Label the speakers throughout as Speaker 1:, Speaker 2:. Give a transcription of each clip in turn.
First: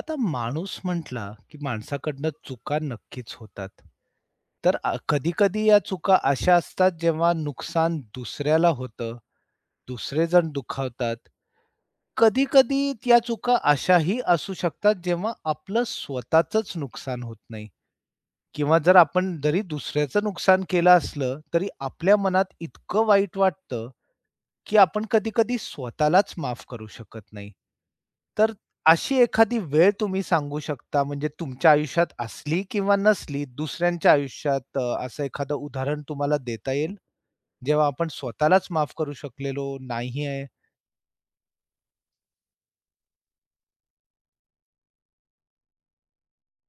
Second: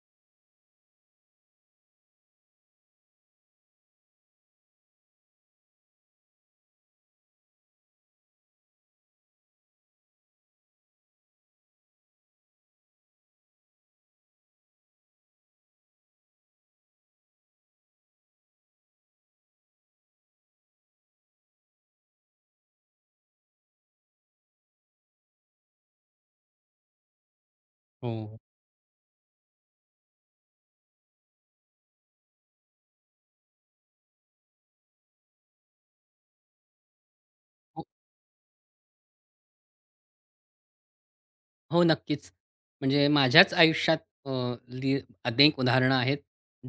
Speaker 1: आता माणूस म्हटला, की माणसाकडनं चुका नक्कीच होतात. तर कधी-कधी या चुका अशा असतात जेव्हा नुकसान दुसऱ्याला होतं, दुसरे जण दुखावतात. कधी-कधी या चुका अशाही असू शकतात जेव्हा आपलं स्वतःचंच नुकसान होत नाही किंवा जर आपण जरी दुसऱ्याचं नुकसान केलं असलं, तरी आपल्या मनात इतकं वाईट वाटतं की आपण कधी-कधी स्वतःलाच माफ करू शकत नाही.
Speaker 2: हो.
Speaker 1: तर अशी एखादी वेळ तुम्ही सांगू शकता म्हणजे तुमच्या आयुष्यात असली किंवा नसली, दुसऱ्यांच्या आयुष्यात असं एखादं उदाहरण तुम्हाला देता येईल? जेव्हा
Speaker 2: हो,
Speaker 1: आपण स्वतःलाच माफ करू शकलेलो नाही आहे.
Speaker 2: हो, नक्कीच. म्हणजे माझ्याच आयुष्यात अ, ली अनेक उदाहरणं आहेत.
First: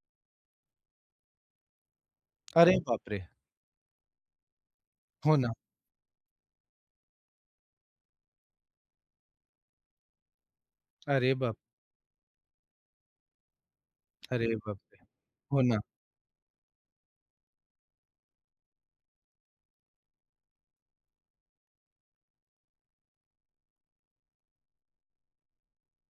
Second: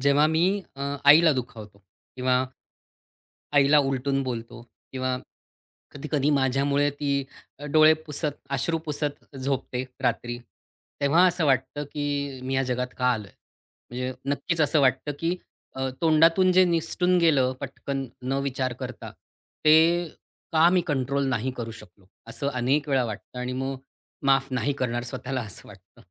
Speaker 2: जेव्हा मी आईला दुखावतो किंवा
Speaker 1: अरे बापरे!
Speaker 2: आईला उलटून बोलतो किंवा
Speaker 1: हो ना.
Speaker 2: कधी-कधी माझ्यामुळे ती डोळे पुसत, अश्रू पुसत झोपते रात्री. तेव्हा
Speaker 1: अरे
Speaker 2: असं
Speaker 1: बाप
Speaker 2: वाटतं, की मी या जगात का आलोय? म्हणजे
Speaker 1: अरे
Speaker 2: नक्कीच असं
Speaker 1: बापरे!
Speaker 2: वाटतं, की
Speaker 1: हो ना.
Speaker 2: तोंडातून जे निसटून गेलं पटकन न विचार करता, ते का मी कंट्रोल नाही करू शकलो? असं अनेक वेळा वाटतं आणि मग माफ नाही करणार स्वतःला असं वाटतं.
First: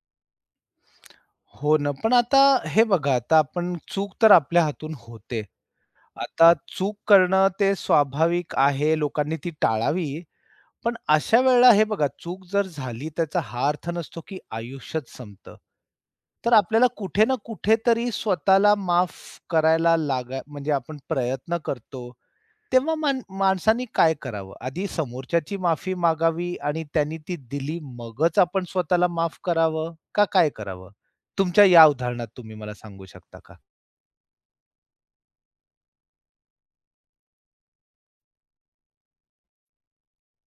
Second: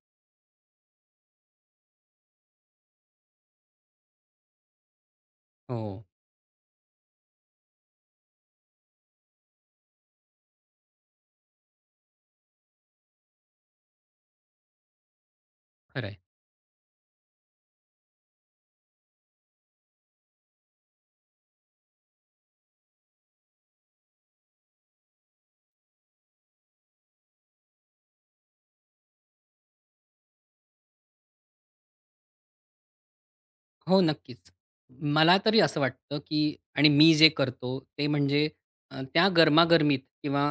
Speaker 1: हो ना. पण आता हे बघा आता आपण चूक तर आपल्या हातून होते.
Speaker 2: हो,
Speaker 1: आता चूक करणं ते स्वाभाविक आहे, लोकांनी ती टाळावी. पण अशा वेळेला हे बघा, चूक जर झाली त्याचा हा अर्थ नसतो, की आयुष्यच संपतं.
Speaker 2: खरं.
Speaker 1: तर आपल्याला कुठे ना कुठेतरी स्वतःला माफ करायला लागा म्हणजे आपण प्रयत्न करतो. तेव्हा माणसाने काय करावं? आधी समोरच्याची माफी मागावी आणि त्यांनी ती दिली मगच आपण स्वतःला माफ करावं का काय करावं? तुमच्या या उदाहरणात तुम्ही मला सांगू शकता का?
Speaker 2: हो, नक्कीच. मला तरी असं वाटतं, की आणि मी जे करतो ते म्हणजे त्या गरमागरमीत किंवा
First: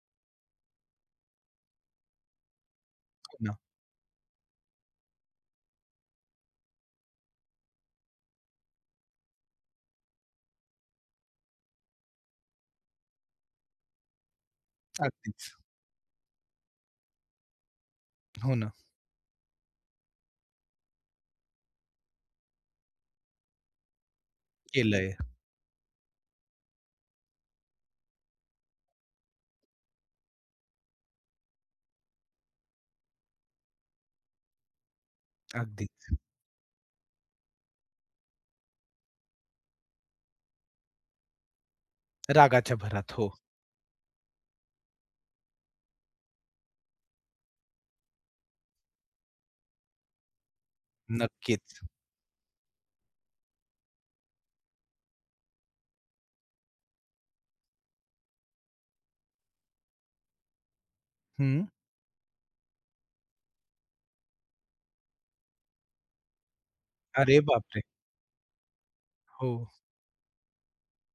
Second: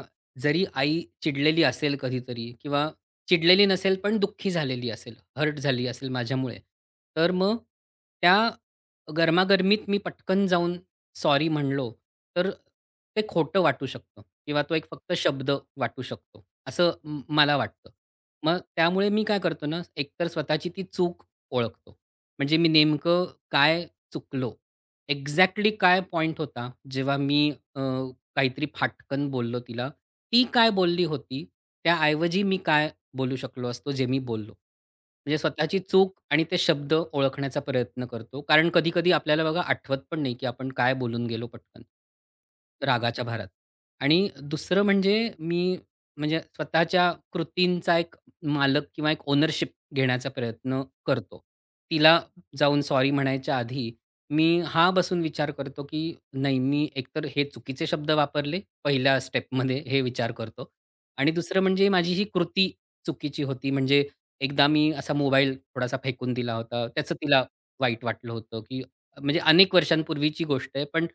Speaker 2: जरी आई चिडलेली असेल कधीतरी किंवा
Speaker 1: हो ना.
Speaker 2: चिडलेली नसेल पण दुःखी झालेली असेल, हर्ट झाली असेल माझ्यामुळे, तर मग त्या गरमागरमीत मी पटकन जाऊन सॉरी म्हणलो, तर ते खोटं वाटू शकतं किंवा तो एक फक्त
Speaker 1: अगदीच.
Speaker 2: शब्द वाटू शकतो, असं मला वाटतं.
Speaker 1: हो
Speaker 2: मग
Speaker 1: ना.
Speaker 2: त्यामुळे मी काय करतो ना, एकतर स्वतःची ती चूक ओळखतो म्हणजे मी नेमकं काय चुकलो?
Speaker 1: केलंय.
Speaker 2: एक्झॅक्टली काय पॉइंट होता, जेव्हा मी अ, काहीतरी फाटकन बोललो तिला. ती काय बोलली होती, त्याऐवजी मी काय बोलू शकलो असतो, जे मी बोललो. म्हणजे स्वतःची
Speaker 1: अगदी.
Speaker 2: चूक आणि ते शब्द ओळखण्याचा प्रयत्न करतो. कारण कधी-कधी आपल्याला बघा आठवत पण नाही, की आपण काय बोलून गेलो पटकन,
Speaker 1: रागाच्या भरात.
Speaker 2: रागाच्या
Speaker 1: हो.
Speaker 2: भरात. आणि दुसरं म्हणजे मी म्हणजे स्वतःच्या कृतींचा एक मालक किंवा एक ओनरशिप घेण्याचा प्रयत्न करतो.
Speaker 1: नक्कीच.
Speaker 2: तिला जाऊन सॉरी म्हणायच्या आधी, मी हा बसून विचार करतो, की नाही मी एकतर हे चुकीचे शब्द वापरले पहिल्या स्टेपमध्ये हे विचार करतो. आणि दुसरं
Speaker 1: हं.
Speaker 2: म्हणजे माझी ही कृती चुकीची होती. म्हणजे एकदा मी असा मोबाईल थोडासा फेकून दिला होता. त्याचं
Speaker 1: अरे
Speaker 2: तिला
Speaker 1: बापरे!
Speaker 2: वाईट वाटलं होतं, की म्हणजे
Speaker 1: हो.
Speaker 2: अनेक वर्षांपूर्वीची गोष्ट आहे. पण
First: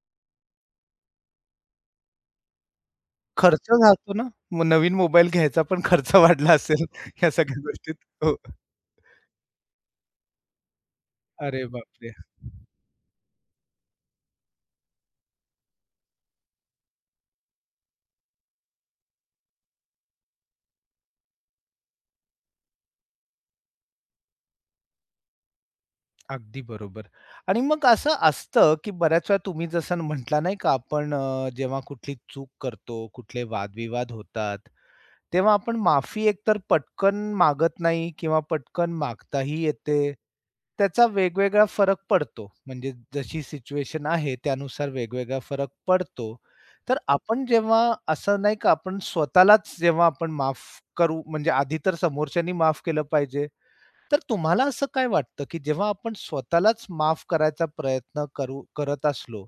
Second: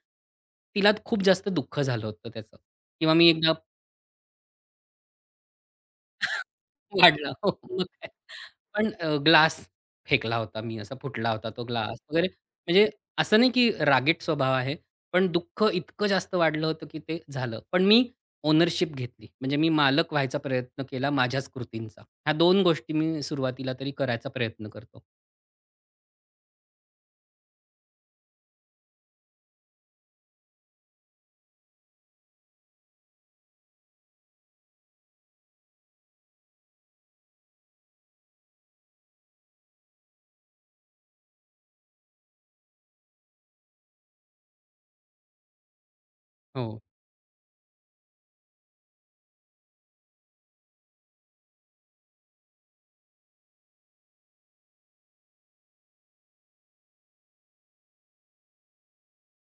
Speaker 2: तिला खूप जास्त दुःख झालं होतं त्याचं. किंवा मी एकदा
Speaker 1: खर्च जातो ना. मग नवीन मोबाईल घ्यायचा पण खर्च वाढला असेल या
Speaker 2: वाढलं. हो,
Speaker 1: सगळ्या
Speaker 2: मग
Speaker 1: गोष्टीत.
Speaker 2: काय.
Speaker 1: हो.
Speaker 2: पण ग्लास फेकला होता मी, असा फुटला होता
Speaker 1: अरे
Speaker 2: तो ग्लास
Speaker 1: बापरे!
Speaker 2: वगैरे. म्हणजे असं नाही की रागीट स्वभाव आहे, पण दुःख इतकं जास्त वाढलं होतं की ते झालं. पण मी ओनरशिप घेतली. म्हणजे मी मालक व्हायचा प्रयत्न केला माझ्याच कृतींचा. ह्या 2 गोष्टी मी सुरुवातीला तरी करायचा प्रयत्न करतो.
Speaker 1: अगदी बरोबर. आणि मग असं असतं, की बऱ्याच वेळा तुम्ही जसं म्हटला नाही का आपण जेव्हा कुठली चूक करतो, कुठले वादविवाद होतात तेव्हा आपण माफी एकतर पटकन मागत नाही किंवा पटकन मागताही येते. त्याचा वेगवेगळा फरक पडतो. म्हणजे जशी सिच्युएशन आहे त्यानुसार वेगवेगळा फरक पडतो.
Speaker 2: हो,
Speaker 1: तर आपण जेव्हा असं नाही का आपण स्वतःलाच जेव्हा आपण माफ म्हणजे आधी तर समोरच्यानी माफ केलं पाहिजे. तर तुम्हाला असं काय वाटतं, की जेव्हा आपण स्वतःलाच माफ करायचा प्रयत्न करत असलो,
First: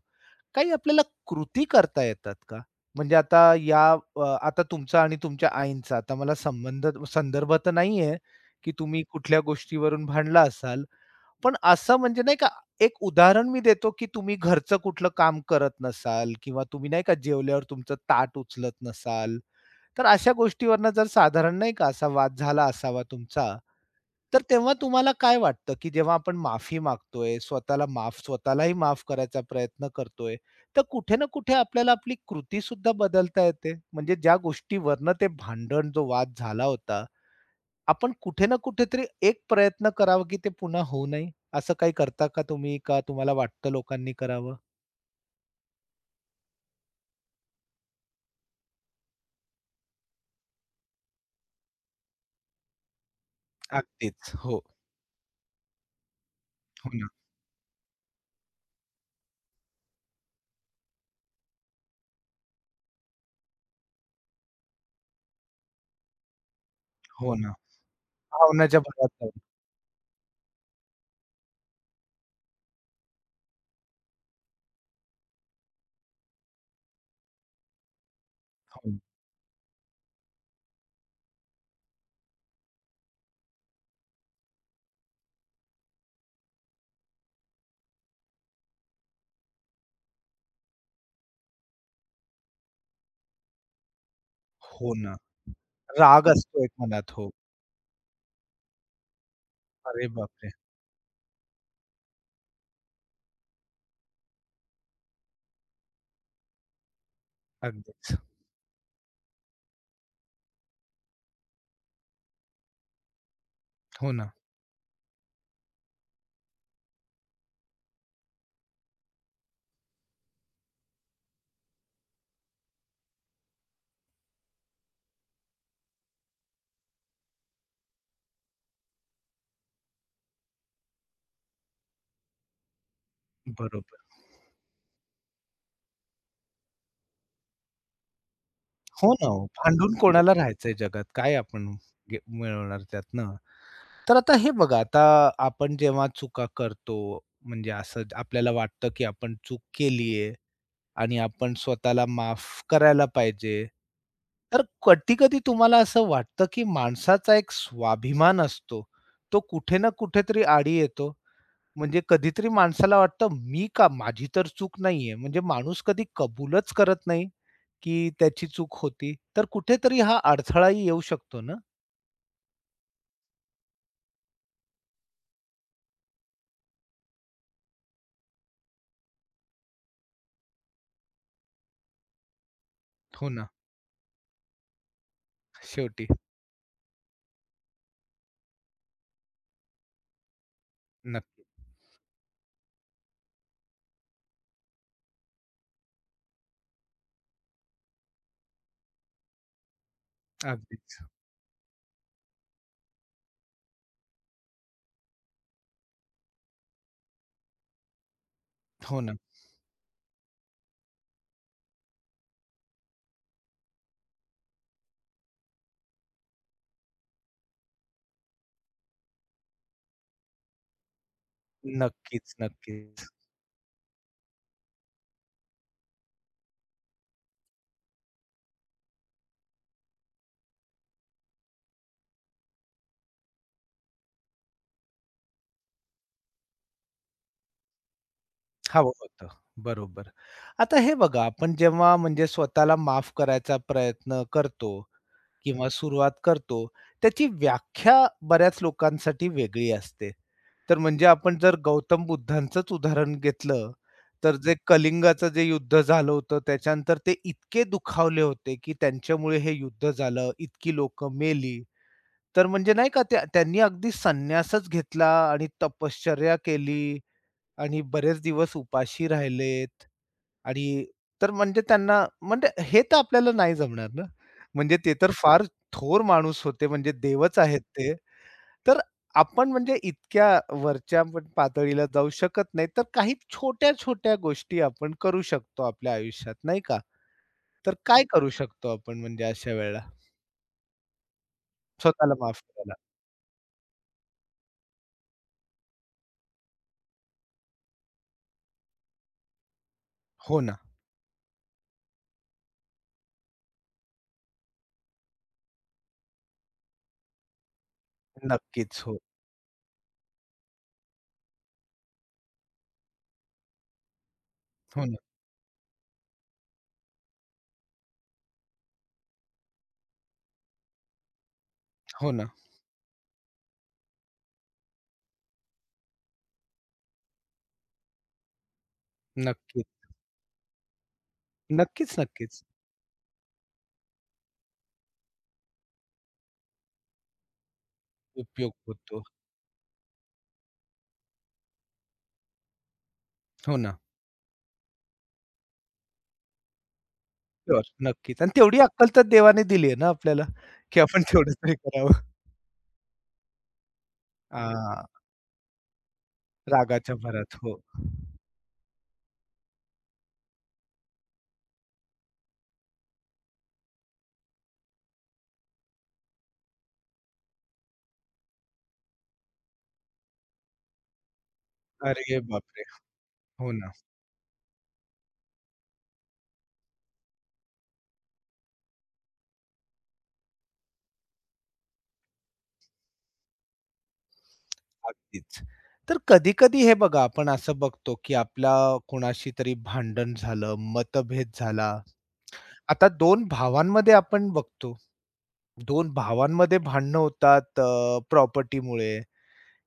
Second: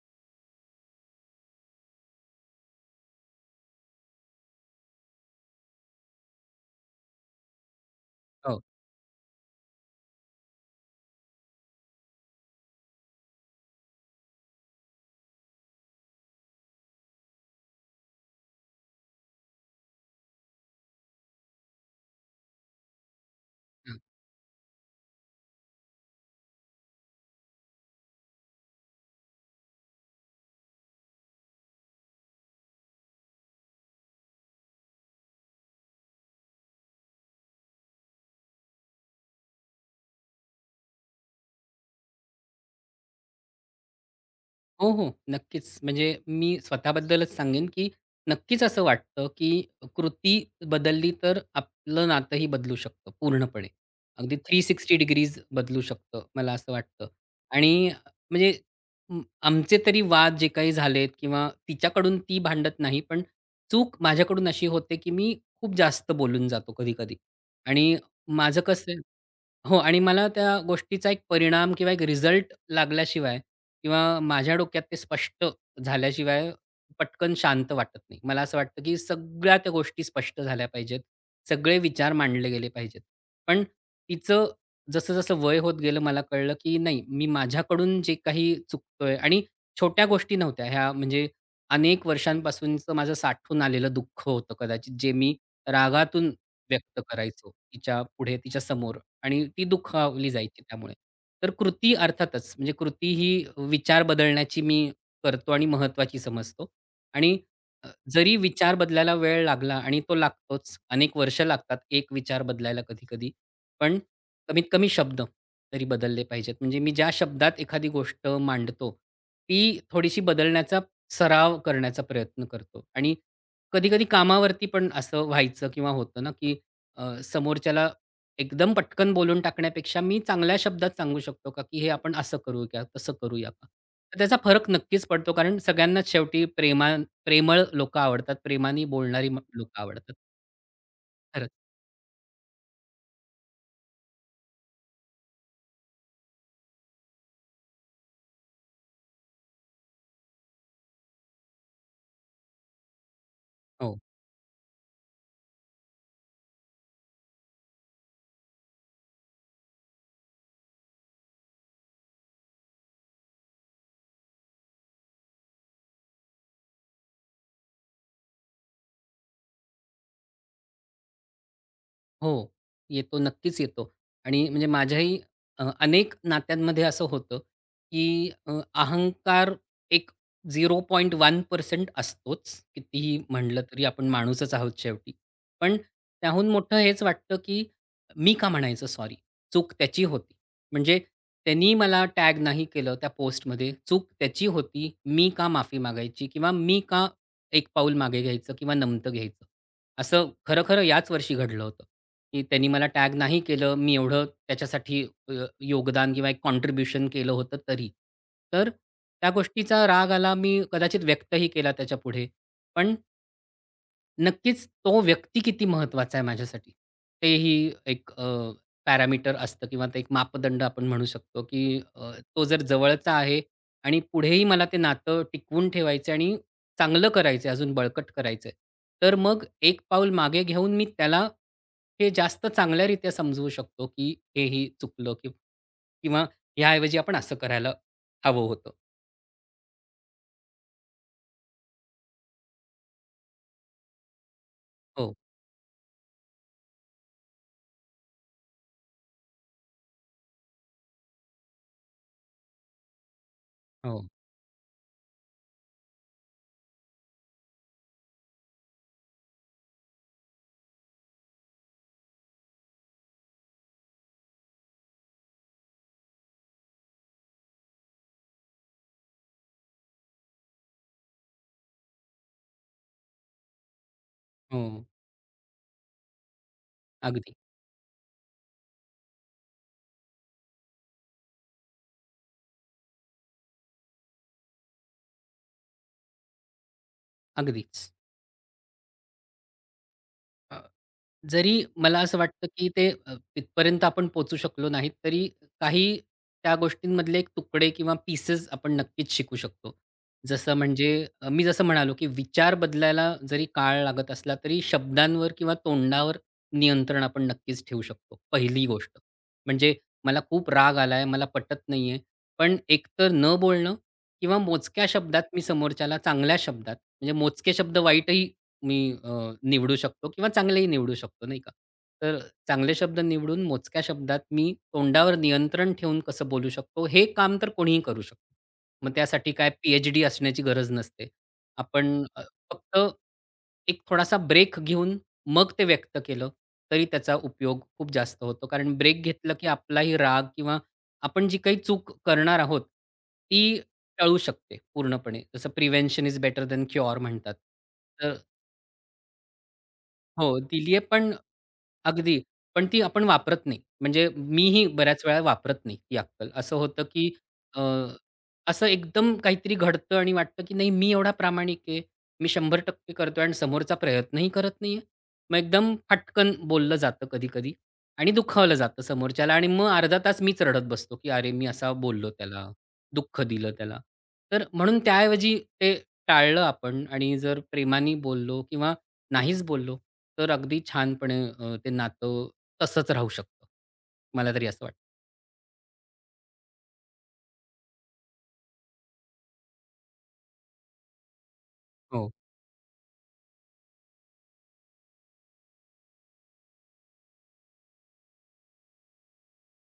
Speaker 1: काही आपल्याला कृती करता येतात का? म्हणजे आता या आता तुमचा आणि तुमच्या आईंचा आता मला संदर्भ तर नाहीये,
Speaker 2: हो.
Speaker 1: की तुम्ही कुठल्या गोष्टीवरून भांडला असाल. पण असं म्हणजे नाही का एक उदाहरण मी देतो, की तुम्ही घरचं कुठलं काम करत नसाल किंवा तुम्ही नाही का जेवल्यावर तुमचं ताट उचलत नसाल. तर अशा गोष्टीवरनं जर साधारण नाही का असा वाद झाला असावा तुमचा, तर तेव्हा तुम्हाला काय वाटतं, की जेव्हा आपण माफी मागतोय, स्वतःलाही माफ करायचा प्रयत्न करतोय, तर कुठे ना कुठे आपल्याला आपली कृतीसुद्धा बदलता येते. म्हणजे ज्या गोष्टीवरनं ते भांडण, जो वाद झाला होता, आपण कुठे ना कुठेतरी एक प्रयत्न करावा, की ते पुन्हा होऊ नये. असं काही करता का तुम्ही? का तुम्हाला वाटतं लोकांनी करावं?
Speaker 2: हो, हो. नक्कीच. म्हणजे मी स्वतःबद्दलच सांगेन, की नक्कीच असं वाटतं, की कृती बदलली तर आपलं नातंही बदलू शकतं पूर्णपणे.
Speaker 1: अगदीच.
Speaker 2: अगदी
Speaker 1: हो.
Speaker 2: 360 डिग्रीज बदलू शकतं, मला असं
Speaker 1: हो ना,
Speaker 2: वाटतं. आणि म्हणजे अं, आमचे तरी वाद जे काही झालेत किंवा तिच्याकडून ती भांडत नाही, पण चूक माझ्याकडून अशी होते, की मी खूप जास्त बोलून जातो कधी-कधी.
Speaker 1: हो ना.
Speaker 2: आणि माझं
Speaker 1: भावनाच्या
Speaker 2: कसं.
Speaker 1: भरात जाऊन.
Speaker 2: हो, आणि मला त्या गोष्टीचा एक परिणाम किंवा एक रिझल्ट लागल्याशिवाय किंवा माझ्या डोक्यात ते स्पष्ट झाल्याशिवाय पटकन शांत वाटत नाही. मला असं वाटतं
Speaker 1: हो,
Speaker 2: की
Speaker 1: ना
Speaker 2: सगळ्या त्या गोष्टी स्पष्ट झाल्या पाहिजेत. सगळे विचार मांडले गेले पाहिजेत. पण तिचं जसं-जसं वय होत गेलं मला कळलं की नाही, मी माझ्याकडून जे काही चुकतोय आणि छोट्या गोष्टी नव्हत्या ह्या म्हणजे अनेक वर्षांपासूनचं माझं साठून आलेलं दुःख होतं
Speaker 1: हो
Speaker 2: कदाचित, जे
Speaker 1: ना.
Speaker 2: मी
Speaker 1: राग
Speaker 2: रागातून
Speaker 1: असतो एक
Speaker 2: व्यक्त
Speaker 1: मनात. हो.
Speaker 2: करायचो तिच्यापुढे, तिच्यासमोर. आणि ती
Speaker 1: अरे
Speaker 2: दुखावली
Speaker 1: बापरे!
Speaker 2: जायची त्यामुळे. तर कृती अर्थातच म्हणजे कृती ही विचार बदलण्याची मी करतो आणि महत्वाची समजतो. आणि
Speaker 1: अगदीच.
Speaker 2: जरी विचार बदलायला वेळ लागला आणि तो लागतोच. अनेक वर्ष लागतात एक विचार बदलायला कधी-कधी. पण
Speaker 1: हो ना.
Speaker 2: कमीत कमी शब्द तरी बदलले पाहिजेत. म्हणजे मी ज्या शब्दात एखादी गोष्ट मांडतो, ती थोडीशी बदलण्याचा सराव करण्याचा प्रयत्न करतो. आणि कधी-कधी कामावरती पण असं व्हायचं किंवा होतं ना, की समोरच्याला एकदम पटकन बोलून टाकण्यापेक्षा मी चांगल्या शब्दात सांगू शकतो का, की हे आपण असं करू का, तसं करूया का?
Speaker 1: बरोबर.
Speaker 2: तर त्याचा फरक नक्कीच पडतो. कारण सगळ्यांनाच शेवटी प्रेमळ लोकं आवडतात. प्रेमाने
Speaker 1: हो ना,
Speaker 2: बोलणारी
Speaker 1: हो.
Speaker 2: लोकं
Speaker 1: भांडून
Speaker 2: आवडतात.
Speaker 1: कोणाला राहायचंय जगात? काय
Speaker 2: खरंच.
Speaker 1: आपण गे मिळवणार त्यातनं? तर आता हे बघा, आता आपण जेव्हा चुका करतो, म्हणजे असं आपल्याला वाटतं, की आपण चूक केलीये. आणि आपण स्वतःला माफ करायला पाहिजे.
Speaker 2: हो.
Speaker 1: तर कधी-कधी तुम्हाला असं वाटतं, की माणसाचा एक स्वाभिमान असतो, तो कुठे ना कुठेतरी आडी येतो. म्हणजे कधीतरी माणसाला वाटतं, "मी का? माझी तर चूक नाहीये." म्हणजे माणूस कधी कबूलच करत नाही, की त्याची चूक होती. तर कुठेतरी हा अडथळाही येऊ शकतो ना?
Speaker 2: हो. येतो, नक्कीच येतो. आणि म्हणजे माझ्याही अनेक नात्यांमध्ये असं होतं, की अहंकार एक 0.1% असतोच. कितीही
Speaker 1: हो ना.
Speaker 2: म्हटलं तरी आपण माणूसच आहोत शेवटी. पण
Speaker 1: शेवटी.
Speaker 2: त्याहून मोठं हेच वाटतं, की मी का म्हणायचं सॉरी? चूक त्याची होती. म्हणजे
Speaker 1: नक्की.
Speaker 2: त्यांनी मला टॅग नाही केलं त्या पोस्टमध्ये. चूक त्याची होती. मी का माफी मागायची? किंवा मी का एक पाऊल मागे घ्यायचं किंवा नमतं घ्यायचं? असं खरं-खरं
Speaker 1: अगदीच.
Speaker 2: याच वर्षी घडलं होतं, की त्यांनी मला टॅग नाही केलं. मी एवढं त्याच्यासाठी योगदान किंवा एक कॉन्ट्रिब्युशन केलं होतं तरी. तर
Speaker 1: हो ना.
Speaker 2: त्या गोष्टीचा राग आला. मी कदाचित व्यक्तही केला त्याच्या पुढे. पण नक्कीच तो व्यक्ती किती महत्वाचा आहे माझ्यासाठी. तेही एक पॅरामीटर असतं किंवा ते एक मापदंड आपण म्हणू शकतो, की
Speaker 1: नक्कीच,
Speaker 2: तो जर
Speaker 1: नक्की.
Speaker 2: जवळचा आहे आणि पुढेही मला ते नातं टिकवून ठेवायचं आणि चांगलं करायचं आहे, अजून बळकट करायचं तर मग एक पाऊल मागे घेऊन मी त्याला हे जास्त चांगल्यारीत्या समजवू शकतो, की हेही चुकलं की किंवा ह्याऐवजी आपण असं करायला हवं होतं.
Speaker 1: हवं होतं. बरोबर. आता हे बघा, आपण जेव्हा म्हणजे स्वतःला माफ करायचा प्रयत्न करतो
Speaker 2: हो,
Speaker 1: किंवा सुरुवात करतो, त्याची व्याख्या बऱ्याच लोकांसाठी वेगळी असते. तर म्हणजे आपण जर गौतम बुद्धांचंच उदाहरण घेतलं,
Speaker 2: हो,
Speaker 1: तर जे कलिंगाचं जे युद्ध झालं होतं, त्याच्यानंतर ते इतके दुखावले होते, की त्यांच्यामुळे हे युद्ध झालं, इतकी लोकं मेली. तर म्हणजे नाही का त्यांनी अगदी संन्यासच घेतला आणि तपश्चर्या केली आणि बरेच दिवस उपाशी राहिलेत आणि तर म्हणजे त्यांना म्हणजे हे तर आपल्याला नाही जमणार ना. म्हणजे
Speaker 2: हो.
Speaker 1: ते तर फार थोर माणूस होते म्हणजे
Speaker 2: अगदी,
Speaker 1: देवच आहेत ते. तर आपण म्हणजे इतक्या वरच्या पण पातळीला जाऊ शकत नाही. तर काही छोट्या-छोट्या गोष्टी आपण करू शकतो आपल्या आयुष्यात नाही का? तर
Speaker 2: अगदीच.
Speaker 1: काय करू शकतो आपण म्हणजे अशा वेळेला?
Speaker 2: जरी मला
Speaker 1: स्वतःला
Speaker 2: असं
Speaker 1: माफ
Speaker 2: वाटतं, की
Speaker 1: करायला.
Speaker 2: ते तिथपर्यंत आपण पोहोचू शकलो नाहीत, तरी काही त्या गोष्टींमधले एक तुकडे किंवा पीसेस आपण नक्कीच शिकू शकतो.
Speaker 1: हो
Speaker 2: जसं
Speaker 1: ना.
Speaker 2: म्हणजे मी जसं म्हणालो, की विचार बदलायला जरी काळ लागत असला, तरी शब्दांवर किंवा तोंडावर नियंत्रण आपण नक्कीच ठेवू शकतो, पहिली
Speaker 1: नक्कीच. हो.
Speaker 2: गोष्ट. म्हणजे मला खूप राग आलाय, मला पटत नाहीये, पण एकतर न बोलणं किंवा
Speaker 1: हो
Speaker 2: मोजक्या
Speaker 1: ना.
Speaker 2: शब्दात मी समोरच्याला चांगल्या शब्दात, म्हणजे मोजके शब्द वाईटही मी निवडू शकतो किंवा चांगलेही निवडू शकतो, नाही का?
Speaker 1: हो
Speaker 2: तर
Speaker 1: ना.
Speaker 2: चांगले शब्द निवडून मोजक्या शब्दात मी तोंडावर नियंत्रण ठेवून कसं बोलू शकतो, हे काम तर कोणीही करू शकतो. मग त्यासाठी काय
Speaker 1: नक्कीच.
Speaker 2: पी असण्याची गरज नसते.
Speaker 1: नक्कीच,
Speaker 2: आपण
Speaker 1: नक्कीच.
Speaker 2: फक्त एक थोडासा ब्रेक घेऊन मग ते व्यक्त केलं, तरी त्याचा उपयोग खूप जास्त होतो.
Speaker 1: उपयोग
Speaker 2: कारण ब्रेक
Speaker 1: होतो.
Speaker 2: घेतलं की आपलाही राग किंवा आपण जी काही चूक करणार आहोत, ती
Speaker 1: हो ना.
Speaker 2: टळू शकते पूर्णपणे. जसं prevention is better than cure म्हणतात.
Speaker 1: शुअर.
Speaker 2: तर
Speaker 1: नक्कीच आणि तेवढी अक्कल तर देवाने दिली आहे ना आपल्याला,
Speaker 2: हो,
Speaker 1: की
Speaker 2: दिलीये
Speaker 1: आपण
Speaker 2: पण.
Speaker 1: तेवढं तरी करावं.
Speaker 2: अगदी. पण ती आपण वापरत नाही. म्हणजे मीही
Speaker 1: हां,
Speaker 2: बऱ्याच वेळा वापरत नाही ती अक्कल. असं होतं,
Speaker 1: रागाच्या
Speaker 2: की
Speaker 1: भरात. हो.
Speaker 2: अ, असं एकदम काहीतरी घडतं आणि वाटतं, की नाही मी एवढा प्रामाणिक आहे. मी 100% करतोय आणि समोरचा प्रयत्नही करत नाहीये. मग एकदम फटकन बोललं जातं कधी-कधी आणि दुखावलं जातं समोरच्याला आणि मग अर्धा तास मीच रडत बसतो, की अरे मी असा बोललो
Speaker 1: अरे
Speaker 2: त्याला,
Speaker 1: बापरे!
Speaker 2: दुःख दिलं
Speaker 1: हो ना,
Speaker 2: त्याला. तर म्हणून त्याऐवजी ते टाळलं आपण आणि जर प्रेमाने बोललो किंवा नाहीच बोललो, तर अगदी छानपणे ते नातं तसंच राहू शकतं. मला तरी असं वाटतं.
Speaker 1: अगदीच. तर कधी-कधी हे बघा आपण असं बघतो, की आपला कोणाशी तरी भांडण झालं, मतभेद झाला.
Speaker 2: हो,
Speaker 1: आता 2 भावांमध्ये आपण बघतो, 2 भावांमध्ये भांडणं होतात, प्रॉपर्टीमुळे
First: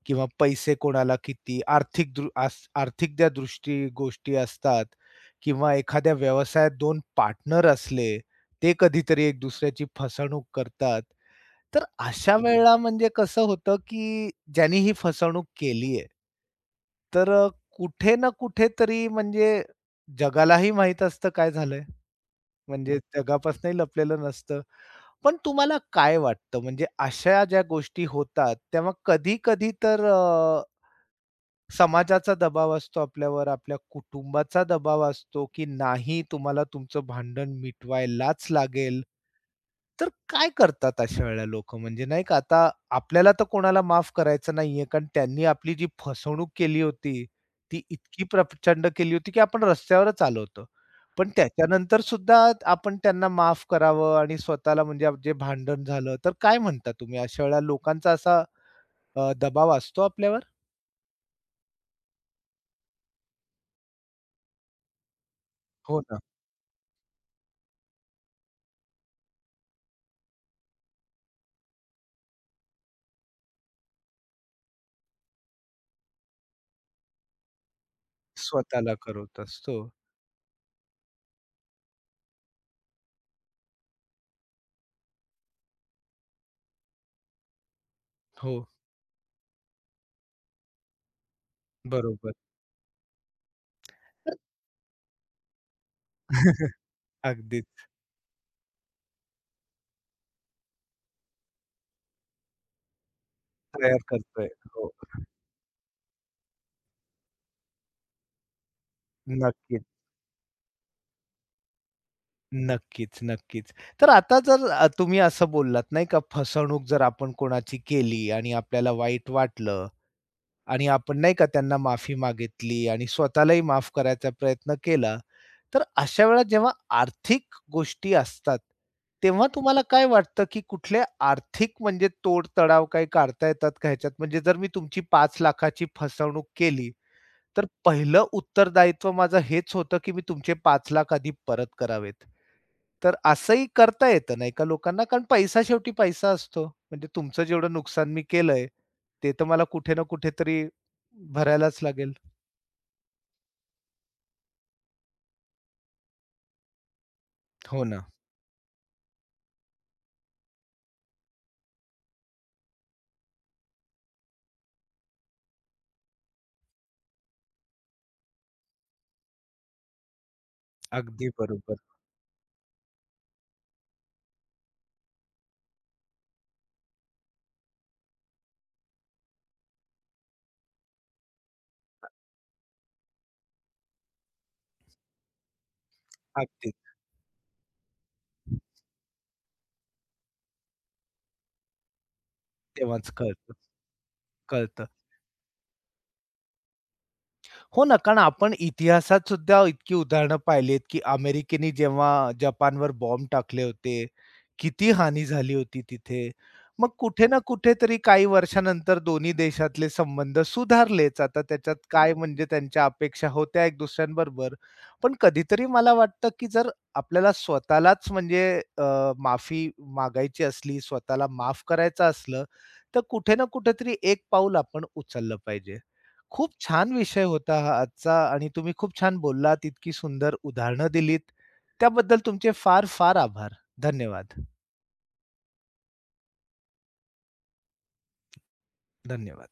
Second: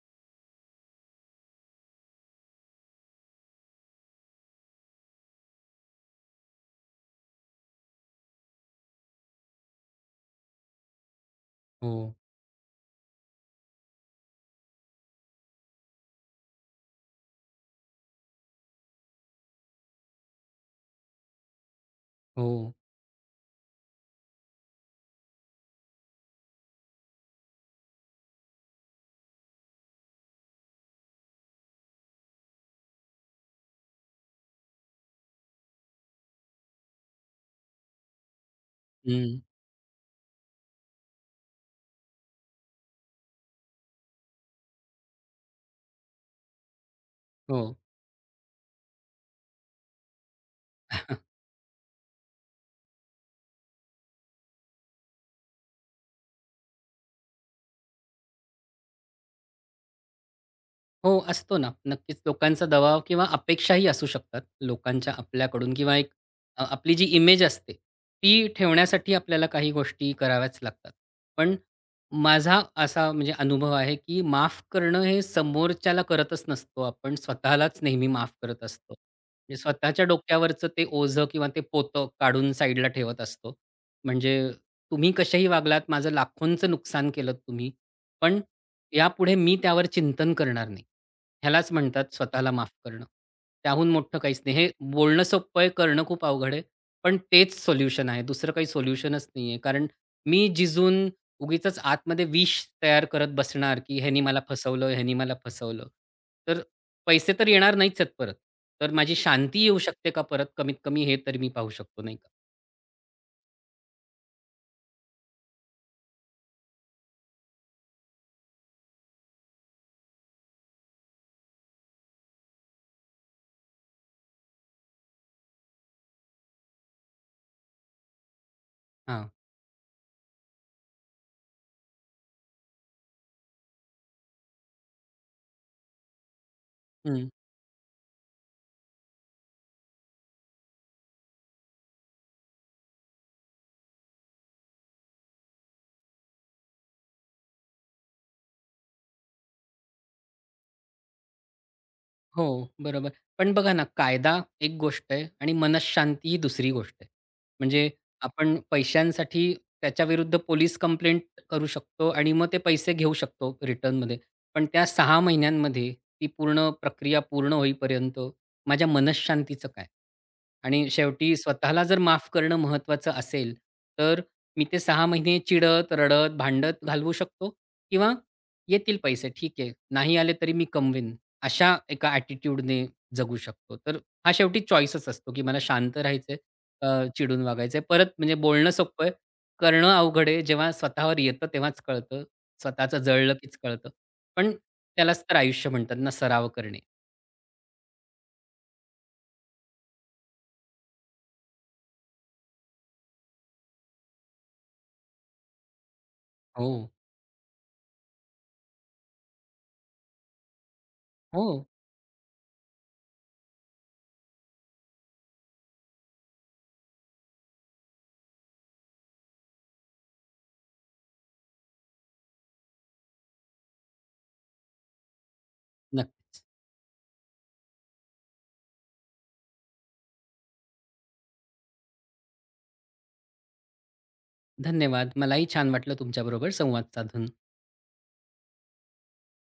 Speaker 1: किंवा पैसे कोणाला किती आर्थिक दृ आस आर्थिक त्या दृष्टी गोष्टी असतात किंवा एखाद्या व्यवसायात 2 पार्टनर असले, ते कधीतरी एक दुसऱ्याची फसवणूक करतात. तर
Speaker 2: हो,
Speaker 1: अशा वेळेला म्हणजे कसं होतं, की ज्यांनी ही फसवणूक केलीये, तर कुठे ना कुठेतरी म्हणजे जगालाही माहीत असतं काय झालंय.
Speaker 2: हो.
Speaker 1: म्हणजे जगापासनंही लपलेलं नसतं. पण तुम्हाला काय वाटतं म्हणजे अशा ज्या गोष्टी होतात, तेव्हा कधी-कधी तर समाजाचा दबाव असतो आपल्यावर, आपल्या कुटुंबाचा दबाव असतो, की नाही तुम्हाला तुमचं भांडण मिटवायलाच लागेल.
Speaker 2: हं,
Speaker 1: तर काय करतात अशा वेळेला लोकं? म्हणजे नाही का आता आपल्याला तर कोणाला माफ करायचं नाहीये, कारण त्यांनी आपली जी फसवणूक केली होती,
Speaker 2: हो.
Speaker 1: ती इतकी प्रचंड केली होती, की आपण रस्त्यावरच आलो होतो. पण त्याच्यानंतर सुद्धा आपण त्यांना माफ करावं आणि स्वतःला म्हणजे जे भांडण झालं, तर काय म्हणता तुम्ही? अशा वेळेला लोकांचा असा दबाव असतो आपल्यावर?
Speaker 2: हो, असतो ना. नक्कीच लोकांचा दबाव किंवा अपेक्षाही असू शकतात लोकांच्या आपल्याकडून किंवा
Speaker 1: हो
Speaker 2: एक आपली जी इमेज असते, ती ठेवण्यासाठी आपल्याला काही गोष्टी कराव्याच लागतात. पण माझा असा म्हणजे अनुभव आहे, की माफ करणं हे समोरच्याला करतच नसतो आपण स्वतःलाच नेहमी माफ करत असतो.
Speaker 1: स्वतःला करवत
Speaker 2: म्हणजे
Speaker 1: असतो.
Speaker 2: स्वतःच्या डोक्यावरचं ते ओझं किंवा ते पोतं काढून साईडला ठेवत असतो. म्हणजे तुम्ही कसेही वागलात, माझं लाखोंचं नुकसान केलत तुम्ही, पण
Speaker 1: हो,
Speaker 2: यापुढे मी त्यावर चिंतन करणार नाही. ह्यालाच म्हणतात
Speaker 1: बरोबर.
Speaker 2: स्वतःला माफ करणं. त्याहून मोठं
Speaker 1: तर
Speaker 2: काहीच नाही. हे बोलणं सोपं आहे, करणं खूप अवघड आहे. पण तेच
Speaker 1: अगदीच
Speaker 2: सोल्युशन आहे. दुसरं काही सोल्युशनच नाहीये. कारण मी जिजून उगीचच आतमध्ये विष तयार करत बसणार,
Speaker 1: तयार
Speaker 2: की ह्यानी मला
Speaker 1: करतोय.
Speaker 2: फसवलं,
Speaker 1: हो,
Speaker 2: ह्यानी मला फसवलं. तर पैसे तर येणार नाहीच आहेत परत. तर माझी शांती येऊ
Speaker 1: नक्कीच,
Speaker 2: शकते का परत कमीत कमी हे तरी मी पाहू शकतो, नाही का?
Speaker 1: नक्कीच, नक्कीच. तर आता जर तुम्ही असं बोललात नाही का फसवणूक जर आपण कोणाची केली आणि आपल्याला वाईट वाटलं आणि आपण नाही का त्यांना माफी मागितली आणि स्वतःलाही माफ करायचा प्रयत्न केला. तर अशा वेळेला जेव्हा आर्थिक गोष्टी असतात,
Speaker 2: हां.
Speaker 1: तेव्हा तुम्हाला काय वाटतं, की कुठले आर्थिक म्हणजे तोड-तडाव काही काढता येतात का ह्याच्यात? म्हणजे जर मी तुमची 5 लाखाची फसवणूक केली, तर पहिलं उत्तरदायित्व माझं हेच होतं, की मी तुमचे 5 लाख आधी परत करावेत. तर असंही करता येतं नाही का लोकांना, कारण पैसा शेवटी पैसा असतो. म्हणजे तुमचं जेवढं नुकसान मी केलंय, ते तर मला कुठे ना कुठेतरी भरायलाच लागेल.
Speaker 2: हो, बरोबर. पण बघा ना, कायदा एक गोष्ट आहे आणि मनःशांती ही दुसरी गोष्ट आहे.
Speaker 1: हो
Speaker 2: म्हणजे
Speaker 1: ना.
Speaker 2: आपण पैशांसाठी त्याच्याविरुद्ध पोलीस कंप्लेंट करू शकतो आणि मग ते पैसे घेऊ शकतो रिटर्नमध्ये. पण त्या 6 महिन्यांमध्ये ती पूर्ण प्रक्रिया पूर्ण होईपर्यंत माझ्या मनःशांतीचं काय? आणि
Speaker 1: अगदी
Speaker 2: शेवटी
Speaker 1: बरोबर.
Speaker 2: स्वतःला जर माफ करणं महत्त्वाचं असेल, तर मी ते 6 महिने चिडत, रडत, भांडत घालवू शकतो किंवा येतील पैसे ठीक आहे, नाही आले तरी मी कमवीन. अशा एका ॲटिट्यूडने जगू शकतो. तर हा शेवटी चॉईसच असतो, की मला शांत राहायचंय,
Speaker 1: अगदी.
Speaker 2: अ, चिडून वागायचंय. परत म्हणजे बोलणं सोपं आहे, करणं अवघड आहे. जेव्हा स्वतःवर येतं तेव्हाच कळतं. स्वतःचं
Speaker 1: तेव्हाच
Speaker 2: जळलं
Speaker 1: कळतं,
Speaker 2: कीच कळतं. पण
Speaker 1: कळतं.
Speaker 2: त्यालाच तर आयुष्य म्हणतात ना, सराव करणे.
Speaker 1: हो ना, कारण आपण इतिहासात सुद्धा इतकी उदाहरणं पाहिलीत, की अमेरिकेने जेव्हा जपानवर बॉम्ब टाकले होते, किती हानी झाली होती तिथे. मग
Speaker 2: हो,
Speaker 1: कुठे ना कुठेतरी काही वर्षानंतर दोन्ही देशातले संबंध सुधारलेच. आता
Speaker 2: हो,
Speaker 1: त्याच्यात काय म्हणजे त्यांच्या अपेक्षा होत्या एक दुसऱ्यांबरोबर. पण कधीतरी मला वाटतं, की जर आपल्याला स्वतःलाच म्हणजे माफी मागायची असली, स्वतःला माफ करायचं असलं, तर कुठे ना कुठेतरी एक पाऊल आपण उचललं पाहिजे.
Speaker 2: नक्कीच.
Speaker 1: खूप छान विषय होता हा आजचा आणि तुम्ही खूप छान बोललात. इतकी सुंदर उदाहरणं दिलीत. त्याबद्दल तुमचे फार, फार आभार. धन्यवाद.
Speaker 2: धन्यवाद. मलाही छान वाटलं तुमच्याबरोबर संवाद साधून.
Speaker 1: धन्यवाद.